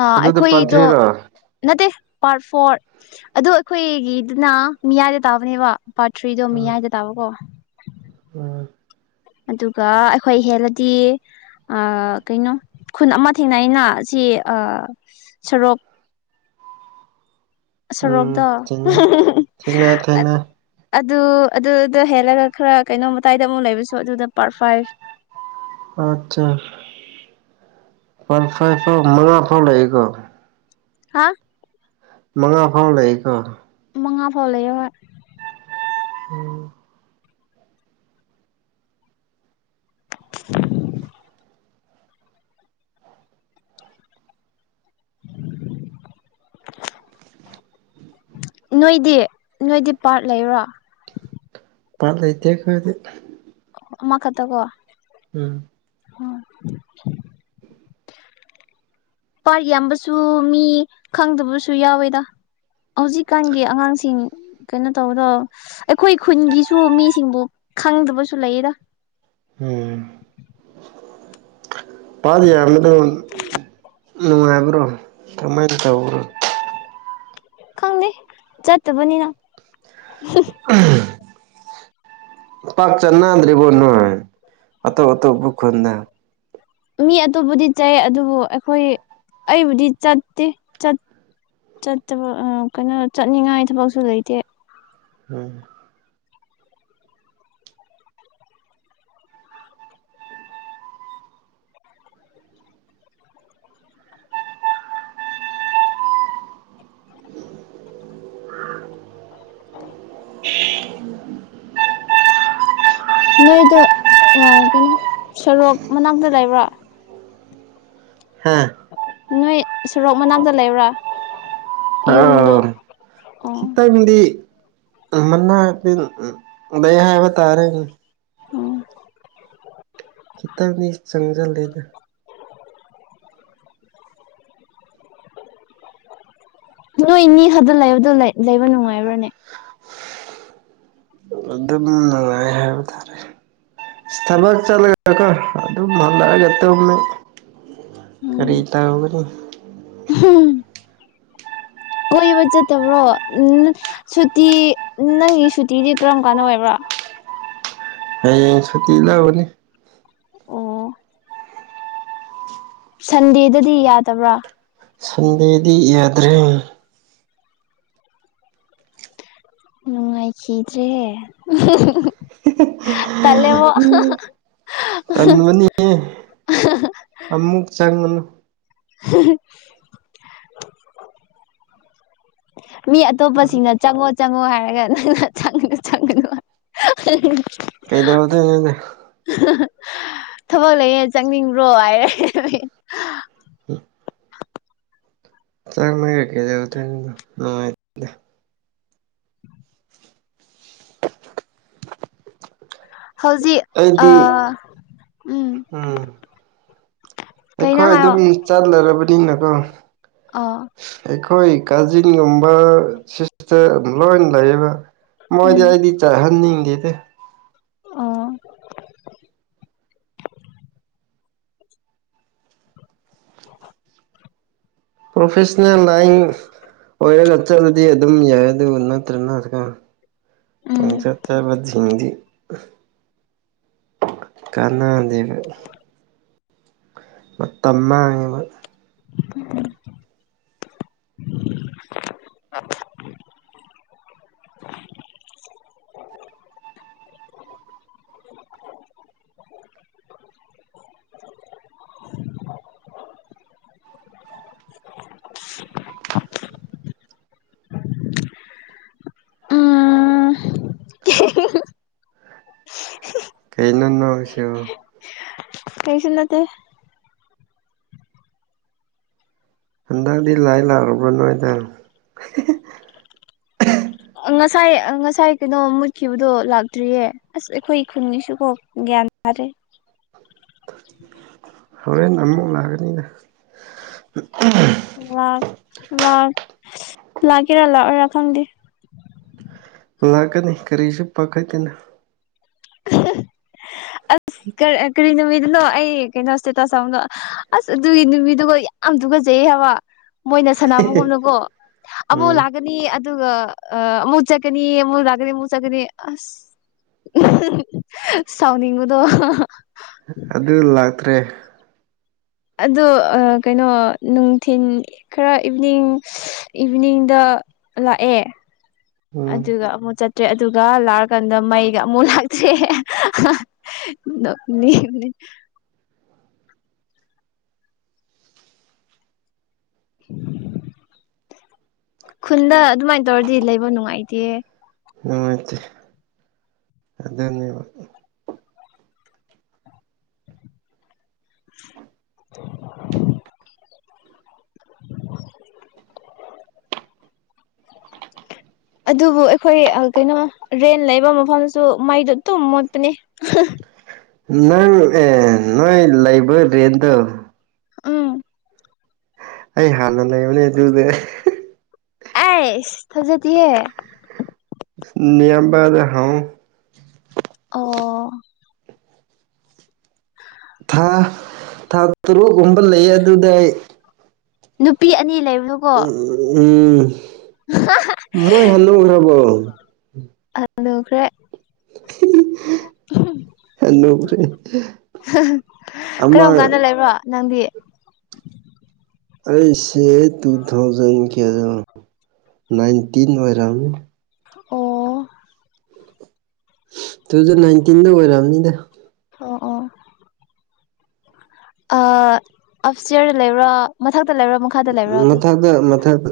ꯑ ꯑꯗꯨꯗ ꯄꯥꯠ ꯑꯩꯈꯣꯏꯗꯣ ꯊ꯭ꯔꯤꯔꯣ ꯅꯠꯇꯦ ꯄꯥꯔꯠ ꯐꯣꯔ ꯑꯗꯣ ꯑꯩꯈꯣꯏꯒꯤꯗꯨꯅ ꯃꯤꯌꯥꯏꯗ ꯇꯥꯕꯅꯦꯕ ꯄꯥꯔꯊꯔ꯭ꯤꯗꯣ ꯎꯝ ꯃꯤꯌꯥꯏꯗ ꯇꯥꯕꯀꯣ ꯎꯝ ꯑꯗꯨꯒ ꯑꯩꯈꯣꯏ ꯍꯦꯜꯂꯗꯤ ꯀꯩꯅꯣ ꯈꯨꯟ ꯑꯃ ꯊꯦꯡꯅ ꯑꯩꯅ ꯁꯤ ꯁꯣꯔꯣꯛ ꯎꯝ ꯁꯣꯔꯣꯛꯗꯣ ꯊꯦꯡꯅꯩ ꯊꯦꯡꯅꯩ ꯊꯦꯡꯅꯩ ꯑꯗꯨ ꯑꯗꯨꯗꯣ ꯍꯦꯜꯂꯒ ꯈꯔ ꯀꯩꯅꯣꯝ ꯃꯇꯥꯏꯗ ꯑꯃꯨꯛ ꯂꯩꯕꯁꯨ ꯑꯗꯨꯗ ꯄꯥꯔꯠ ꯐꯥꯏꯚ ꯑꯠꯆꯥ ꯐꯜ ꯐꯥꯏ ꯐꯥꯎ ꯃꯉꯥ ꯐꯥꯎ ꯂꯩꯦꯀꯣ ꯍꯥ ꯃꯉꯥ ꯐꯥꯎ ꯂꯩꯀꯣ ꯃꯉꯥ ꯐꯥꯎ ꯂꯩꯣꯏ ꯎꯝ [unintelligible] [unintelligible] ꯅꯣꯏꯗꯤ ꯅꯣꯏꯗꯤ ꯄꯥꯔꯠ ꯂꯩꯔꯣ ꯄꯥꯠ ꯂꯩꯇꯦ ꯈꯣꯏꯗꯤ ꯑꯃ ꯈꯛꯇ ꯀꯣ ꯎꯝ ꯑꯣ ꯄꯥꯔ ꯌꯥꯝꯕꯁꯨ ꯃꯤ ꯈꯪꯗꯕꯁꯨ ꯌꯥꯎꯋꯦꯗ ꯍꯧꯖꯤꯛꯀꯥꯟꯒꯤ ꯑꯉꯥꯡꯁꯤꯡ ꯀꯩꯅꯣ ꯇꯧꯕꯗꯣ ꯑꯩꯈꯣꯏ ꯈꯨꯟꯒꯤꯁꯨ ꯃꯤꯁꯤꯡꯗꯨ ꯈꯪꯗꯕꯁꯨ ꯂꯩꯌꯦꯗ ꯎꯝ ꯄꯗꯤ ꯌꯥꯝꯕꯗꯣ ꯅꯨꯡꯉꯥꯏꯕ꯭ꯔꯣ ꯀꯃꯥꯏꯅ ꯇꯧꯕ꯭ꯔꯣ ꯈꯪꯗꯦ ꯆꯠꯇꯕꯅꯤꯅ ꯎꯃ ꯄꯥꯠ ꯆꯠꯅꯥꯗ꯭ꯔꯤꯕꯣ ꯅꯣꯏ ꯑꯇꯣ ꯑꯇꯣꯄ ꯈꯨꯟꯗ ꯃꯤ ꯑꯇꯣꯞꯄꯗꯤ ꯆꯥꯏ ꯑꯗꯨꯕꯨ ꯑꯩꯈꯣꯏ ꯑꯩꯕꯨꯗꯤ ꯆꯠꯇꯦ ꯆꯠ ꯆꯠꯇꯕ ꯀꯩꯅꯣ ꯆꯠꯅꯤꯡꯉꯥꯏ ꯊꯕꯛꯁꯨ ꯂꯩꯇꯦ ꯑꯝ [inaudible] [inaudible] ꯅꯣꯏꯗꯣ ꯌꯥꯔꯒꯅꯤ ꯁꯣꯔꯣꯛ ꯃꯅꯥꯛꯇ ꯂꯩꯕ꯭ꯔꯣ ꯍꯥꯥ ꯅꯣꯏ ꯁꯣꯔꯣꯛ ꯃꯅꯥꯛꯗꯥ ꯂꯩꯕ꯭ꯔꯥ ꯌꯨꯝꯗꯣ [unintelligible] ꯑꯣ ꯈꯤꯇꯪꯗꯤ ꯀꯩ ꯃꯅꯥꯄꯤꯜ ꯂꯩꯩ ꯍꯥꯏꯕ ꯇꯥꯔꯦ ꯎꯝ ꯈꯤꯇꯪꯗꯤ ꯆꯪꯖꯜꯂꯦꯗ [inaudible] ꯅꯣꯏꯅꯤ ꯍꯗ ꯂꯩꯕꯗꯣ ꯂꯩꯕ ꯅꯨꯡꯉꯥꯏꯕ꯭ꯔꯅꯦ [inaudible] ꯑꯗꯨꯝ ꯉꯉꯥꯏ ꯍꯥꯏꯕ ꯇꯥꯔꯦ ꯊꯕꯛ ꯆꯠꯂꯒꯀꯣ ꯑꯗꯨꯝ ꯍꯟꯅꯔꯒꯠꯇꯅꯤ ꯈꯔꯤꯗꯥ ꯎꯒꯅꯤ ꯍꯝ ꯀꯣꯏꯕ ꯆꯠꯇꯕ꯭ꯔꯣ ꯎꯝ ꯁꯨꯇꯤ ꯅꯪꯒꯤ ꯁꯨꯇꯤꯗꯤ ꯀꯔꯝ ꯀꯥꯟꯅ ꯑꯣꯏꯕ꯭ꯔꯣ ꯑꯩ ꯁꯇ ꯂꯕꯅꯤ ꯑꯣ ꯁꯟꯗꯦꯗꯗꯤ ꯌꯥꯗꯕ꯭ꯔꯥ ꯁꯟꯗꯦꯗꯤ ꯌꯥꯗ꯭ꯔꯦ ꯅꯨꯡꯉꯥꯏꯈꯤꯗ꯭ꯔꯦ ꯇꯂꯦꯕꯨ ꯇꯪꯉꯅꯤ ꯑꯃꯨꯛ ꯆꯪꯉꯅꯨ [inaudible] ꯃꯤ ꯑꯇꯣꯞꯄꯁꯤꯡꯅ ꯆꯪꯉꯣ ꯆꯪꯉꯣ ꯍꯥꯏꯔꯒ ꯅꯪꯅ ꯆꯪꯅ ꯆꯪꯉꯒꯥ ꯀꯩꯗꯧꯔꯒꯦ ꯑꯩꯗꯤ ꯊꯕꯛ ꯂꯩꯌꯦ ꯆꯪꯅꯤꯡꯕ꯭ꯔꯣ ꯍꯥꯏꯔꯦ ꯃꯤ ꯎꯝ ꯆꯍꯤ ꯃꯉꯥ ꯀꯩꯗꯧꯗꯣꯏꯅꯣ ꯅꯥ ꯍꯧꯖꯤꯛ ꯑ ꯑꯩꯗꯤ ꯎꯝ ꯀꯩꯅꯣ ꯑꯩꯈꯣꯏ ꯍꯥꯏꯌꯣ ꯑꯗꯨꯝ ꯆꯠꯂꯔꯕꯗꯤꯅꯀꯣ ꯑꯣ ꯑꯩꯈꯣꯏ ꯀꯥꯖꯤꯟꯒꯨꯝꯕ ꯁꯤꯁꯇꯔ ꯂꯣꯏ ꯂꯩꯌꯦꯕ ꯃꯣꯏꯗꯤ ꯑꯩꯗꯤ ꯆꯠꯍꯟꯅꯤꯡꯗꯦꯗꯤ ꯑꫭ ꯄ꯭ꯔꯣꯐꯦꯁꯟꯅꯜ ꯂꯥꯏꯟ ꯑꯣꯏꯔꯒ ꯆꯠꯂꯗꯤ ꯑꯗꯨꯝ ꯌꯥꯏ ꯑꯗꯨ ꯅꯠꯇ꯭ꯔꯅ ꯍꯧꯖꯤꯛꯀꯥꯟ ꯎꯝ ꯄꯪꯆꯥꯠ ꯆꯥꯠꯄꯥ ꯁꯤꯡꯗꯤ ꯀꯅꯥꯗꯦꯕ ꯃꯇꯝ ꯃꯥꯡꯑꯦꯕ [unintelligible] [unintelligible] ꯎꯝ ꯀꯩꯩꯅꫭ ꯅꫭꯛꯏꯁꯤꯕꯨ ꯀꯩꯁꯨ ꯅꯠꯇꯦ ꯍꯟꯗꯛꯇꯗꯤ ꯂꯥꯏ ꯂꯥꯛꯔꯕ꯭ꯔꯥ ꯅꯣꯏꯗ ꯉꯁꯥꯏ ꯉꯁꯥꯏ ꯀꯩꯅꯣ ꯃꯨꯠꯈꯤꯕꯗꯣ ꯂꯥꯛꯇ꯭ꯔꯤꯌꯦ ꯑꯁ ꯑꯩꯈꯣꯏ ꯈꯨꯟꯒꯤꯁꯨ ꯀꯣ ꯒ꯭ꯌꯥꯟ ꯇꯥꯗꯔꯦ ꯍꯣꯔꯦꯟ ꯑꯃꯨꯛ ꯂꯥꯛꯀꯅꯤꯗ ꯂꯥꯛ ꯂꯥꯛ ꯂꯥꯛꯀꯦꯔꯥ ꯂꯥꯛꯑꯣꯏꯔꯥ ꯈꯪꯗꯦ ꯂꯥꯛ ꯀꯅꯤ ꯀꯔꯁꯨ ꯄꯈꯥꯠꯀꯅꯨ ꯑꯁ ꯀꯔꯤ ꯅꯨꯃꯤꯠꯅꯣ ꯑꯩ ꯀꯩꯅꯣ ꯏꯇꯦ ꯇꯁ ꯊꯥꯝꯕꯗꯣ ꯑꯁ ꯑꯗꯨꯒꯤ ꯅꯨꯃꯤꯠꯗꯨꯒ ꯌꯥꯝ ꯨꯇꯨꯒꯨꯠꯖꯩ ꯍꯥꯏꯕ ꯃꯣꯏꯅ ꯁꯥꯟꯅꯕꯒꯨꯝꯅꯀꯣ ꯑꯃꯨꯛ ꯎꯝ ꯂꯥꯛꯀꯅꯤ ꯑꯗꯨꯒ ꯑꯃꯨꯛ ꯆꯠꯀꯅꯤ ꯑꯃꯨꯛ ꯂꯥꯛꯀꯅꯤ ꯑꯃꯨꯛ ꯆꯠꯀꯅꯤ ꯑꯁ ꯁꯥꯎꯅꯤꯡꯕꯗꯣ ꯑꯗꯨ ꯂꯥꯛꯇ꯭ꯔꯦ ꯑꯗꯣ ꯀꯩꯅꯣ ꯅꯨꯡꯊꯤꯟ ꯈꯔ ꯏꯚꯤꯅꯤꯡ ꯏꯚꯤꯅꯤꯡꯗ ꯂꯥꯛꯑꯦ ꯎꯝ ꯑꯗꯨꯒ ꯑꯃꯨꯛ ꯆꯠꯇ꯭ꯔꯦ ꯑꯗꯨꯒ ꯂꯥꯛꯑꯀꯥꯟꯗ ꯃꯩꯒ ꯑꯃꯨꯛ ꯂꯥꯛꯇ꯭ꯔꯦ ꯅꫭꯛꯅꯤꯡꯑꯦ ꯈꯨꯟꯗ ꯑꯗꯨꯃꯥꯏꯅ ꯇꯧꯔꯗꯤ ꯂꯩꯕ ꯅꯨꯡꯉꯥꯏꯇꯦ ꯅꯨꯡꯉꯥꯏꯇ ꯑꯗꯨꯅꯦꯕ [inaudible] ꯑꯗꯨꯕꯨ ꯑꯩꯈꯣꯏ ꯀꯩꯅꯣ ꯔꯦꯟ ꯂꯩꯕ ꯃꯐꯝꯁꯨ ꯃꯩꯗꯣ ꯑꯗꯨꯝ ꯃꯨꯠꯄꯅꯦ ꯅꯪ ꯑꯦ ꯅꯣꯏ ꯂꯩꯕ ꯔꯦꯟꯗꯣ ꯎꯝ ꯑꯩ ꯍꯥꯟꯅ ꯂꯩꯕꯅꯦ ꯑꯗꯨꯗꯦ ꯑꯁ ꯊꯥꯖꯗꯤꯍꯦ ꯅꯤꯌꯥꯝꯕꯗ ꯍꯪꯎ ꯑꯣ ꯊꯥ ꯊꯥ ꯇꯔꯨꯛꯀꯨꯝꯕ ꯂꯩ ꯑꯗꯨꯗ ꯑꯩ ꯅꯨꯄꯤ ꯑꯅꯤ ꯂꯩꯕꯗꯨ ꯎ ꯎꯝ ꯃꯣꯏ ꯍꯅꯨꯔꯕꯣ ꯍꯅꯨꯈ꯭ꯔꯦ [unintelligible] ꯑꯃ ꯀꯔꯝ ꯀꯥꯟꯗ ꯂꯩꯕ꯭ꯔꯣ ꯅꯪꯗꯤ ꯑꯩꯁꯦ ꯇꯨꯊꯥꯎꯖꯟ ꯀꯌꯥꯗꯅꫭ ꯅꯥꯏꯟꯇꯤꯟ ꯑꯣꯏꯔꯝꯅꯤ ꯑꯣ ꯇꯨ ꯊꯥꯎꯖꯟ ꯅꯥꯏꯟꯇꯤꯟꯗ ꯑꯣꯏꯔꯝꯅꯤꯗ ꯑꯣ ꯑꯣ ꯑꯞ ꯏꯁꯇꯤꯌꯔꯗ ꯂꯩꯕꯔꯥ ꯃꯊꯛꯇ ꯂꯩꯕꯔꯥ ꯃꯈꯥ ꯃꯊꯛꯗ ꯃꯊꯛ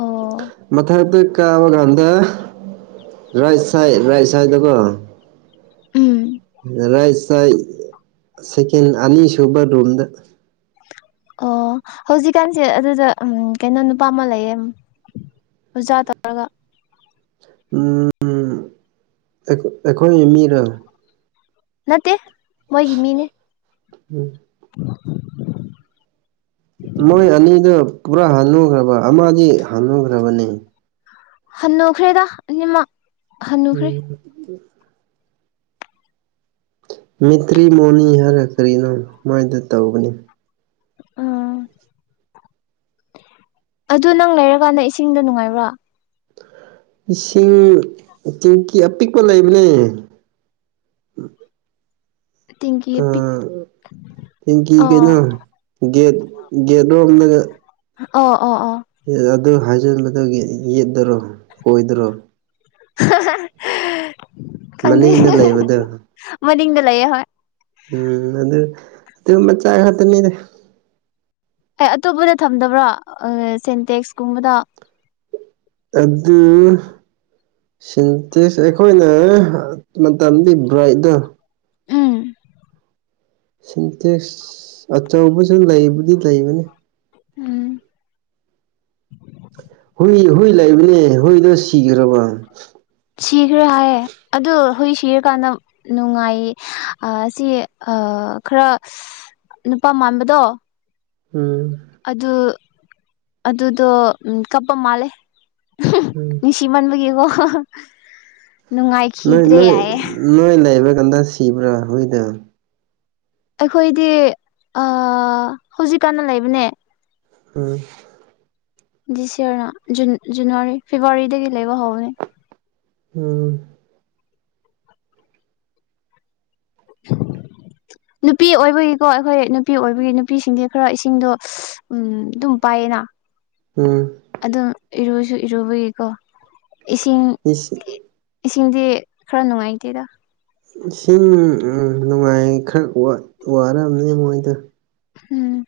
ꯑꯣ ꯃꯊꯛꯇ ꯀꯥꯕ ꯀꯥꯟꯗ ꯔꯥꯏꯠ ꯁꯥꯏꯠ ꯔꯥꯏꯠ ꯁꯥꯏꯗꯇꯀꯣ ꯎꯝ ꯔꯥꯏ ꯆꯥꯏꯠ ꯁꯦꯀꯦꯟ ꯑꯅꯤꯁꯨꯨꯕ ꯔꯨꯝꯗ ꯑꯣ ꯍꯧꯖꯤꯛꯀꯥꯟꯁꯦ ꯑꯗꯨꯗ ꯎꯝ ꯀꯩꯅꯣ ꯅꯨꯄꯥ ꯑꯃ ꯂꯩꯌꯦ ꯑꯣꯖꯥ ꯇꯥꯔꯒ ꯑꯝ ꯐꯩꯈꯣꯏ ꯑꯩꯈꯣꯏꯒꯤ ꯃꯤꯔ ꯅꯠꯇꯦ ꯃꯣꯏꯒꯤ ꯃꯤꯅꯦ ꯎꯝ [inaudible] ꯃꯣꯏ ꯑꯅꯤꯗꯨ ꯄꯨꯔꯥ ꯍꯥꯅꯨꯈ꯭ꯔꯕ ꯑꯃꯗꯤ ꯍꯥꯜꯅꯨꯈ꯭ꯔꯕꯅꯤ ꯍꯅꯨꯈ꯭ꯔꯦꯗ ꯑꯅꯤꯃꯛ ꯍꯟꯅꯨꯈ꯭ꯔꯦ ꯎꯝ ꯃꯤꯇ꯭ꯔꯤ ꯃꯣꯅꯤ ꯍꯥꯏꯔ ꯀꯔꯤꯅꯣ ꯃꯥꯏꯗ ꯇꯧꯒꯅꯤ ꯎꯥ ꯑꯗꯨ ꯅꯪ ꯂꯩꯔꯀꯥꯟꯗ ꯏꯁꯤꯡꯗꯣ ꯅꯨꯡꯉꯥꯏꯕ꯭ꯔꯥ ꯏꯁꯤꯡ ꯇꯦꯡꯀꯤ ꯑꯄꯤꯛꯄ ꯂꯩꯕꯅꯦ ꯇꯦꯡꯀꯤ ꯑ ꯄꯤꯛ ꯇꯦꯡꯀꯤ ꯑꯣ ꯀꯩꯅꯣ ꯒꯦꯠ ꯒꯦꯠ ꯂꯣꯝꯗ ꯑꯣ ꯑꯣ ꯑꯣ ꯑꯗꯨ ꯍꯥꯏꯖꯤꯜꯂꯒ ꯌꯦꯠꯗꯔꯣ ꯑꯣꯏꯗꯔꯣ ꯃꯅꯤꯡꯗ [unintelligible] ꯂꯩꯕꯗꯣ [unintelligible] ꯃꯅꯤꯡꯗ ꯂꯩꯑꯦ ꯍꯣꯏ ꯎꯝ ꯑꯗꯨ ꯆꯤꯡ ꯃꯆꯥ ꯉꯥꯛꯇꯅꯤꯗ ꯑꯦ ꯑꯇꯣꯞꯄꯗ ꯊꯝꯗꯕ꯭ꯔꯣ ꯁꯦꯟꯇꯦꯛꯁꯀꯨꯝꯕꯗꯣ ꯑꯗꯨ ꯁꯤꯟꯇꯦꯛꯁ ꯑꯩꯈꯣꯏꯅ ꯃꯇꯝꯗꯤ ꯕ꯭ꯔꯥꯏꯗ ꯎꯝ ꯁꯤꯟꯇꯦꯛꯁ ꯑꯆꯧꯕꯁꯨ ꯂꯩꯕꯨꯗꯤ ꯂꯩꯕꯅꯤ ꯎꯝ ꯍꯨꯏ ꯍꯨꯏ ꯂꯩꯕꯅꯦ ꯍꯨꯏꯗꯣ ꯁꯤꯈ꯭ꯔꯕ ꯁꯤꯈ꯭ꯔꯦ ꯍꯥꯏꯌꯦ ꯑꯗꯨ ꯍꯨꯎ ꯁꯤꯔꯀꯥꯟꯗ ꯅꯨꯡꯉꯥꯏꯌꯦ ꯑꯁꯤ ꯈꯔ ꯅꯨꯄꯥ ꯃꯥꯟꯕꯗꯣ ꯎꯝ ꯑꯗꯨ ꯑꯗꯨꯗꯣ ꯀꯞꯄ ꯃꯥꯂꯦ ꯎꯝ ꯅꯨꯡꯁꯤꯃꯟꯕꯒꯤꯀꯣ ꯅꯨꯡꯉꯥꯏ ꯅꯣꯏ ꯅꯣꯏ ꯅꯣꯏ ꯂꯩꯕ꯭ꯔꯥ ꯀꯥꯟꯗ ꯁꯤꯕ꯭ꯔꯥ ꯍꯨꯏꯗꯣ ꯑꯩꯈꯣꯏꯗꯤ ꯍꯧꯖꯤꯛꯀꯥꯟꯅ ꯂꯩꯕꯅꯦ ꯎꯝ ꯗꯤꯁ ꯌꯥꯔꯅ ꯖꯅꯋꯥꯔꯤ ꯐꯦꯕꯋꯥꯔꯤꯗꯒꯤ ꯂꯩꯕ ꯍꯧꯕꯅꯦ ꯎꯝ ꯅꯨꯄꯤ ꯑꯣꯏꯕꯒꯤꯀꯣ ꯑꯩꯈꯣꯏ ꯅꯨꯄꯤ ꯑꯣꯏꯕꯒꯤ ꯅꯨꯄꯤꯁꯤꯡꯗꯤ ꯈꯔ ꯏꯁꯤꯡꯗꯣ ꯎꯝ ꯑꯗꯨꯝ ꯄꯥꯏꯌꯦꯅ ꯎꯝ ꯑꯗꯨꯝ ꯏꯔꯨꯁꯨ ꯏꯔꯨꯕꯒꯤꯀꯣ ꯏꯁꯤꯡ ꯏꯁꯤꯡ ꯏꯁꯤꯡꯗꯤ ꯈꯔ ꯅꯨꯡꯉꯥꯏꯇꯦꯗ ꯏꯁꯤꯡ ꯅꯨꯡꯉꯥꯏ ꯈꯔ ꯋꯥꯔꯝꯅꯦ ꯃꯣꯏꯗꯣ ꯎꯝ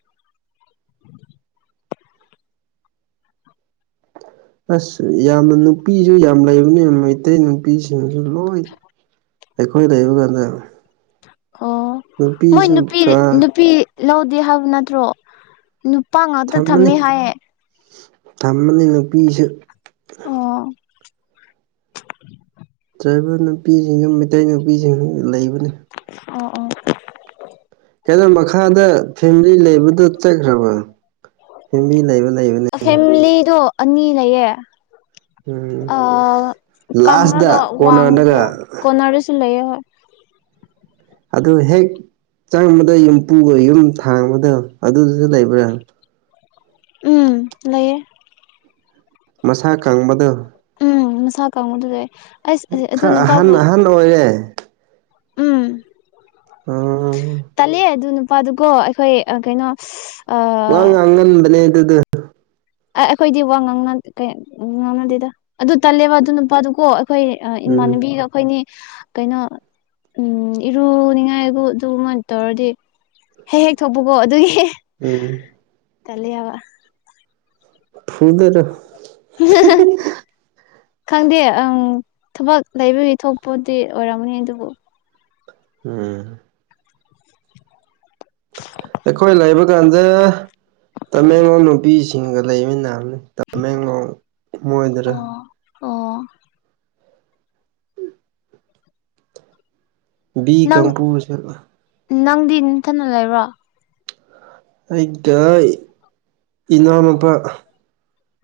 ꯑꯁ ꯌꯥꯝꯅ ꯅꯨꯄꯤꯁꯨ ꯌꯥꯝ ꯂꯩꯕꯅꯤ ꯌꯥꯝ ꯃꯩꯇꯩ ꯅꯨꯄꯤꯁꯤꯡꯁꯨ ꯂꯣꯏ ꯑꯩꯈꯣꯏ ꯂꯩꯕ ꯀꯥꯟꯗ ꯑꯣ ꯃꯣꯏ ꯅꯨꯄꯤꯁꯨ ꯅꯨꯄꯤ ꯀꯥ ꯅꯨꯄꯤ ꯂꯧꯗꯦ ꯍꯥꯏꯕ ꯅꯠꯇ꯭ꯔꯣ ꯅꯨꯄꯥ ꯉꯥꯛꯇ ꯊꯝꯃꯦ ꯍꯥꯏꯌꯦ ꯊꯝꯝꯕꯅꯤ ꯅꯨꯄꯤꯁꯨ ꯑꯣ ꯇ꯭ꯔꯥꯏꯕꯔ ꯅꯨꯄꯤꯁꯤꯡꯁꯨ ꯃꯩꯇꯩ ꯅꯨꯄꯤꯁꯤꯡ ꯂꯩꯕꯅꯤ ꯑꯣ ꯑꯣ ꯀꯩꯅꯣ ꯃꯈꯥꯗ ꯐꯦꯃꯤꯂꯤ ꯂꯩꯕꯗꯨꯣ ꯆꯠꯈ꯭ꯔꯕ ꯁꯦꯝꯕꯤ ꯂꯩꯕ ꯂꯩꯕꯅꯦ ꯑꯣ ꯐꯦꯃꯤꯂꯤꯗꯣ ꯑꯅꯤ ꯂꯩꯌꯦ ꯎꯝ ꯑ ꯂꯥꯁꯇ ꯀꯪ꯭ꯔꯒꯣ ꯋꯥꯡꯒꯣ ꯀꯣꯅꯔꯗꯒ ꯀꯣꯅꯥꯔꯁꯨ ꯂꯩꯌꯦꯦꯣꯏ ꯑꯗꯨ ꯍꯦꯛ ꯆꯪꯕꯗ ꯌꯨꯝ ꯄꯨꯒ ꯌꯨꯝ ꯊꯥꯡꯕꯗꯣ ꯑꯗꯨꯗꯨꯁꯨ ꯂꯩꯕ꯭ꯔꯥ ꯎꯝ ꯂꯩꯌꯦꯦ ꯃꯁꯥ ꯀꯪꯕꯗ ꯎꯝ ꯃꯁꯥ ꯀꯥꯡꯕꯨꯨꯗꯨꯗ ꯈꯔ ꯑꯍꯟ ꯑꯍꯟ ꯑꯣꯏꯔꯦ ꯎꯝ ꯑꯣ ꯇꯜꯂꯦ ꯑꯗꯨ ꯅꯨꯄꯥꯗꯨꯀꯣ ꯑꯩꯈꯣꯏ ꯀꯩꯅꯣ ꯑ ꯋꯥꯉ ꯉꯉ ꯉꯕꯅꯦ ꯑꯗꯨꯗꯤ ꯑ ꯑꯩꯈꯣꯏꯗꯤ ꯋꯥ ꯉꯥꯡꯅ ꯉꯥꯡꯅꯗꯦꯗ ꯑꯗꯨ ꯇꯜꯂꯦꯕ ꯑꯗꯨ ꯅꯨꯄꯥꯗꯨꯀꯣ ꯑꯩꯈꯣꯏ ꯎꯝ ꯏꯃꯥꯟꯅꯕꯤꯒ ꯑꯩꯈꯣꯏꯅꯤ ꯀꯩꯅꯣ ꯎ ꯏꯔꯨꯅꯤꯡꯉꯥꯏꯕꯨ ꯑꯗꯨꯃꯅ ꯇꯧꯔꯗꯤ ꯍꯦꯛ ꯍꯦꯛ ꯊꯣꯛꯄꯨꯀꯣ ꯑꯗꯨꯒꯤ ꯎꯝ ꯇꯂꯦ ꯐꯤꯗꯔ [unintelligible] ꯈꯪꯗꯦ ꯑꯪ ꯊꯕꯛ ꯂꯩꯕꯒꯤ ꯊꯣꯛꯄꯗꯤ ꯑꯣꯏꯔꯝꯒꯅꯤ ꯑꯗꯨꯕꯨ ꯎꯝ ꯑꯩꯈꯣꯏ ꯂꯩꯥꯛꯕ ꯀꯥꯟꯗ ꯇꯃꯦꯡꯂꯣꯡ ꯅꯨꯄꯤꯁꯤꯡꯒ ꯂꯩꯕ ꯅꯕꯅꯤ ꯇꯃꯦꯡꯂꯣꯡ ꯃꯣꯏꯗꯔ ꯑꯣ ꯑꯣ ꯅꯪ ꯀꯝꯄꯣꯁ ꯅꯪꯗꯤ ꯅꯟꯊꯗ ꯂꯩꯕ꯭ꯔꯣ ꯑꯩꯗ ꯏꯅꯥꯎꯅꯨꯄꯥ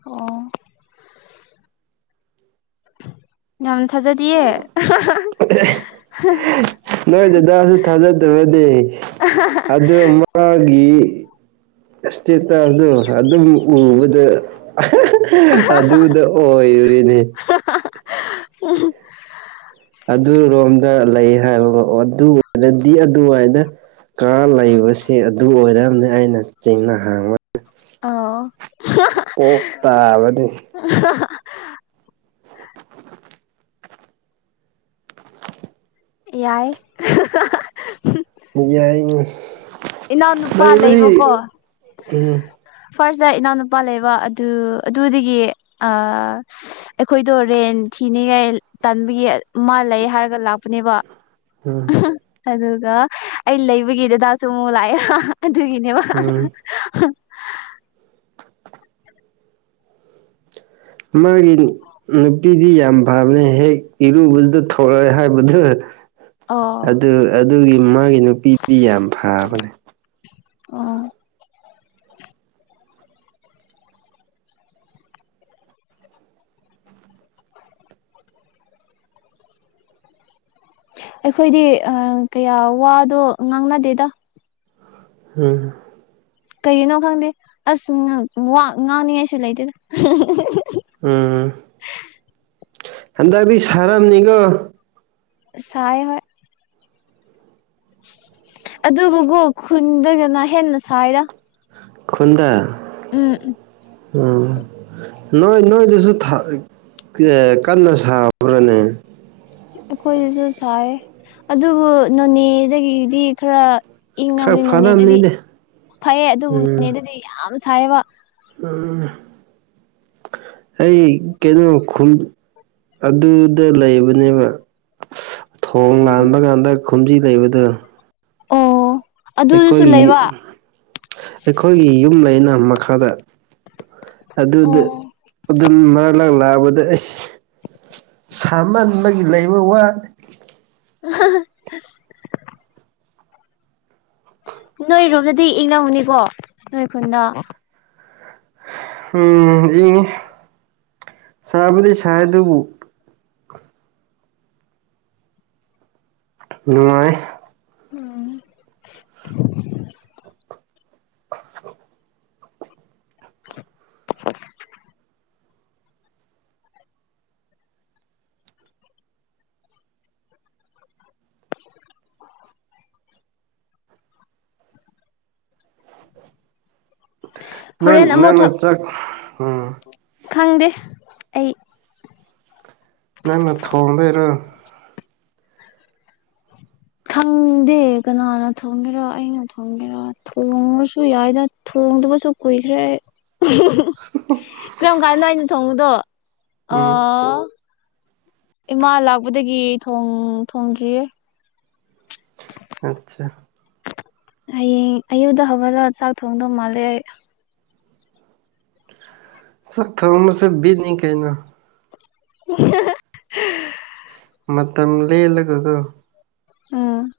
ꯑꯣ ꯌꯥꯝ ꯊꯥꯖꯗꯤꯌꯦ ꯅꯣꯏ ꯗꯗꯥꯁꯨ ꯊꯥꯖꯗꯕꯗꯤ ꯑꯗꯨ ꯃꯥꯒꯤ ꯏꯁꯇꯦꯇꯁꯗꯣ ꯑꯗꯨꯝ ꯎꯕꯗ ꯑꯗꯨꯗ ꯑꯣꯏꯔꯤꯅꯦ ꯎꯝ ꯑꯗꯨꯔꯣꯝꯗ ꯂꯩ ꯍꯥꯏꯕꯒꯣ ꯑꯗꯨ ꯑꯣꯏꯔꯗꯤ ꯑꯗꯨꯋꯥꯏꯗ ꯀꯥ ꯂꯩꯕꯁꯦ ꯑꯗꯨ ꯑꯣꯏꯔꯝꯅꯤ ꯑꯩꯅ ꯆꯤꯡꯅ ꯍꯥꯡꯕ ꯑ ꯄꯣꯛ ꯇꯥꯕꯅꯤ ꯌꯥꯏ ꯌꯥꯏ ꯏꯅꯥꯎꯅꯨꯄꯥ ꯂꯩꯕꯨꯗꯤ ꯂꯩꯕꯀꯣ ꯎꯝ ꯐꯥꯔꯁꯇ ꯏꯅꯥꯎꯅꯨꯄꯥ ꯂꯩꯕ ꯑꯗꯨ ꯑꯗꯨꯗꯒꯤ ꯑ ꯑꯩꯈꯣꯏꯗꯣ ꯔꯦꯟ ꯊꯤꯅꯤꯉꯥꯏ ꯇꯟꯕꯒꯤ ꯃꯥ ꯂꯩ ꯍꯥꯏꯔꯒ ꯂꯥꯛꯄꯅꯦꯕ ꯎꯝ ꯑꯗꯨꯒ ꯑꯩ ꯂꯩꯕꯒꯤ ꯗꯗꯥꯁꯨ ꯑꯃꯨꯛ ꯂꯥꯛꯑꯦ ꯑꯗꯨꯒꯤꯅꯦꯕ ꯎꯝ ꯃꯔꯤꯟ ꯅꯨꯄꯤꯗꯤ ꯌꯥꯝ ꯐꯕꯅꯦ ꯍꯦꯛ ꯏꯔꯨꯕꯗꯨꯗ ꯊꯣꯛꯂꯛꯑꯦ ꯍꯥꯏꯕꯗꯨ ꯑꯣ ꯑꯗꯨ ꯑꯗꯨꯒꯤ ꯃꯥꯒꯤ ꯅꯨꯄꯤꯗꯤ ꯌꯥꯝ ꯐꯕꯅꯦ ꯑꯣ ꯑꯩꯈꯣꯏꯗꯤ ꯀꯌꯥ ꯋꯥꯗꯣ ꯉꯥꯡꯅꯗꯦꯗ ꯎꯝ ꯀꯩꯒꯤꯅꯣ ꯈꯪꯗꯦ ꯑꯁ ꯋꯥ ꯉꯥꯡꯅꯤꯡꯉꯥꯏꯁꯨ ꯂꯩꯇꯦꯗ [unintelligible] ꯎꯝ ꯍꯟꯗꯛꯇꯤ ꯁꯥꯔꯝꯅꯤꯀꯣ ꯁꯥꯏ ꯍꯣꯏ ꯑꯗꯨꯕꯨꯀꯣ ꯈꯨꯟꯗꯅ ꯍꯦꯟꯅ ꯁꯥꯏꯗ ꯈꯨꯟꯗ ꯎꯝ ꯎꯝ ꯅꯣꯏ ꯅꯣꯏꯗꯨꯁꯨ ꯊꯤ ꯀꯟꯅ ꯁꯥꯕ꯭ꯔꯅꯦ ꯑꯩꯈꯣꯏꯁꯤꯁꯨ ꯁꯥꯏ ꯑꯗꯨꯕꯨ ꯅꯣꯅꯦꯗꯒꯤꯗꯤ ꯈꯔ ꯈꯔ ꯏꯪꯉꯕꯅꯤ ꯅꯣꯅꯦꯗꯗꯤ ꯐꯔꯝꯅꯤꯅꯦ ꯐꯩꯌꯦ ꯑꯗꯨꯕꯨ ꯎꯝ ꯅꯣꯅꯦꯗꯗꯤ ꯌꯥꯝ ꯁꯥꯏꯌꯦꯕ ꯎꯝ ꯑꯩ ꯀꯩꯅꯣ ꯈꯨꯝ ꯑꯗꯨꯗ ꯂꯩꯕꯅꯦꯕ ꯊꯣꯡ ꯂꯥꯟꯕ ꯀꯥꯟꯗ ꯈꯨꯟꯕꯤ ꯂꯩꯕꯗꯣ ꯑꯣ ꯑꯗꯨꯗꯁꯨ ꯑꯩꯈꯣꯏꯒꯤ ꯂꯩꯕ ꯑꯩꯈꯣꯏꯒꯤ ꯌꯨꯝ ꯂꯩꯅ ꯃꯈꯥꯗ ꯑꯗꯨꯗ ꯑꯣ ꯑꯗꯨꯝ ꯃꯔꯛ ꯂꯛ ꯂꯥꯛꯄꯗ ꯑꯁ ꯁꯥꯃꯟꯕꯒꯤ ꯂꯩꯕ ꯋꯥ ꯑꯥꯍꯥ [unintelligible] ꯅꯣꯏꯔꯣꯝꯗꯗꯤ ꯏꯪꯉꯝꯒꯅꯤꯀꯣ ꯅꯣꯏ ꯈꯨꯟꯗ ꯎꯝ ꯏꯡꯉꯤ ꯁꯥꯕꯨꯗꯤ ꯁꯥꯏ ꯑꯗꯨꯕꯨ ꯅꯨꯡꯉꯥꯏ [inaudible] [inaudible] [inaudible] ꯅꯪꯢ ꯍꯣꯔꯦꯟ ꯅꯪ ꯑꯃꯨꯛ ꯅ ꯆꯥꯛ ꯎꯝ ꯈꯪꯗꯦ ꯑꯩ ꯅꯪꯅ ꯊꯣꯡꯗꯣꯢꯔꯣ [inaudible] ꯈꯪꯗꯦ ꯀꯅꯥꯅ ꯊꯣꯡꯒꯦꯔꯥ ꯑꯩꯅ ꯊꯣꯡꯒꯦꯔꯥ ꯊꯣꯡꯉꯁꯨ ꯌꯥꯏꯗ ꯊꯣꯡꯗꯕꯁꯨ ꯀꯨꯏꯈ꯭ꯔꯦ ꯑꯩ ꯀꯔꯝ ꯀꯥꯟꯅꯣ ꯑꯩꯅ ꯊꯣꯡꯕꯗꯣ ꯎꯝ ꯑꯣ ꯏꯃꯥ ꯂꯥꯛꯄꯗꯒꯤ ꯊꯣꯡ ꯊꯣꯡꯗ꯭ꯔꯤꯌꯦ ꯑꯆꯥ ꯍꯌꯦꯡ ꯑꯌꯨꯛꯇ ꯍꯧꯒꯠꯂꯒ ꯆꯥꯛ ꯊꯣꯡꯗꯧ ꯃꯥꯜꯂꯦ ꯑꯩ ꯆꯥꯛ ꯊꯣꯡꯕꯁꯦ ꯕꯤꯠꯅꯤ ꯀꯩꯅꯣ [unintelligible] ꯃꯇꯝ ꯂꯦꯂꯒ ꯀꯣ ꯎꯝ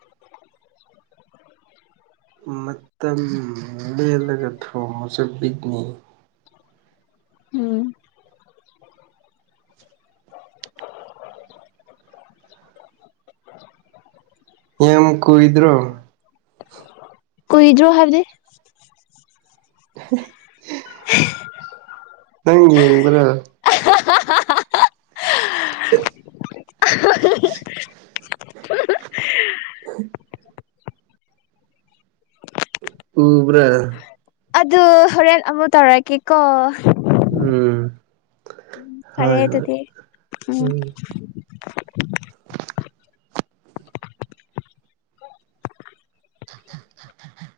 [unintelligible] ꯃꯇꯝ ꯂꯦꯜꯂꯒ ꯊꯣꯡꯉꯁꯨ ꯕꯤꯠꯅꯤ ꯎꯝ [inaudible] ꯌꯥꯝ ꯀꯨꯏꯗ꯭ꯔꯣ ꯀꯨꯏꯗꯔꯣ ꯍꯥꯏꯕꯗꯤ [unintelligible] [unintelligible] ꯅꯪ ꯌꯦꯡꯕ꯭ꯔꯥ [unintelligible] ꯑ [unintelligible] [unintelligible] [unintelligible] ꯎꯕ꯭ꯔꯥ ꯑꯗꯨ ꯍꯣꯔꯦꯟ ꯑꯃꯨꯛ ꯇꯧꯔꯛꯀꯦꯀꯣ ꯎꯝ ꯐꯔꯦ ꯍꯣꯏ ꯍꯣꯏ ꯗꯨꯗꯤ ꯎꯝ [unintelligible]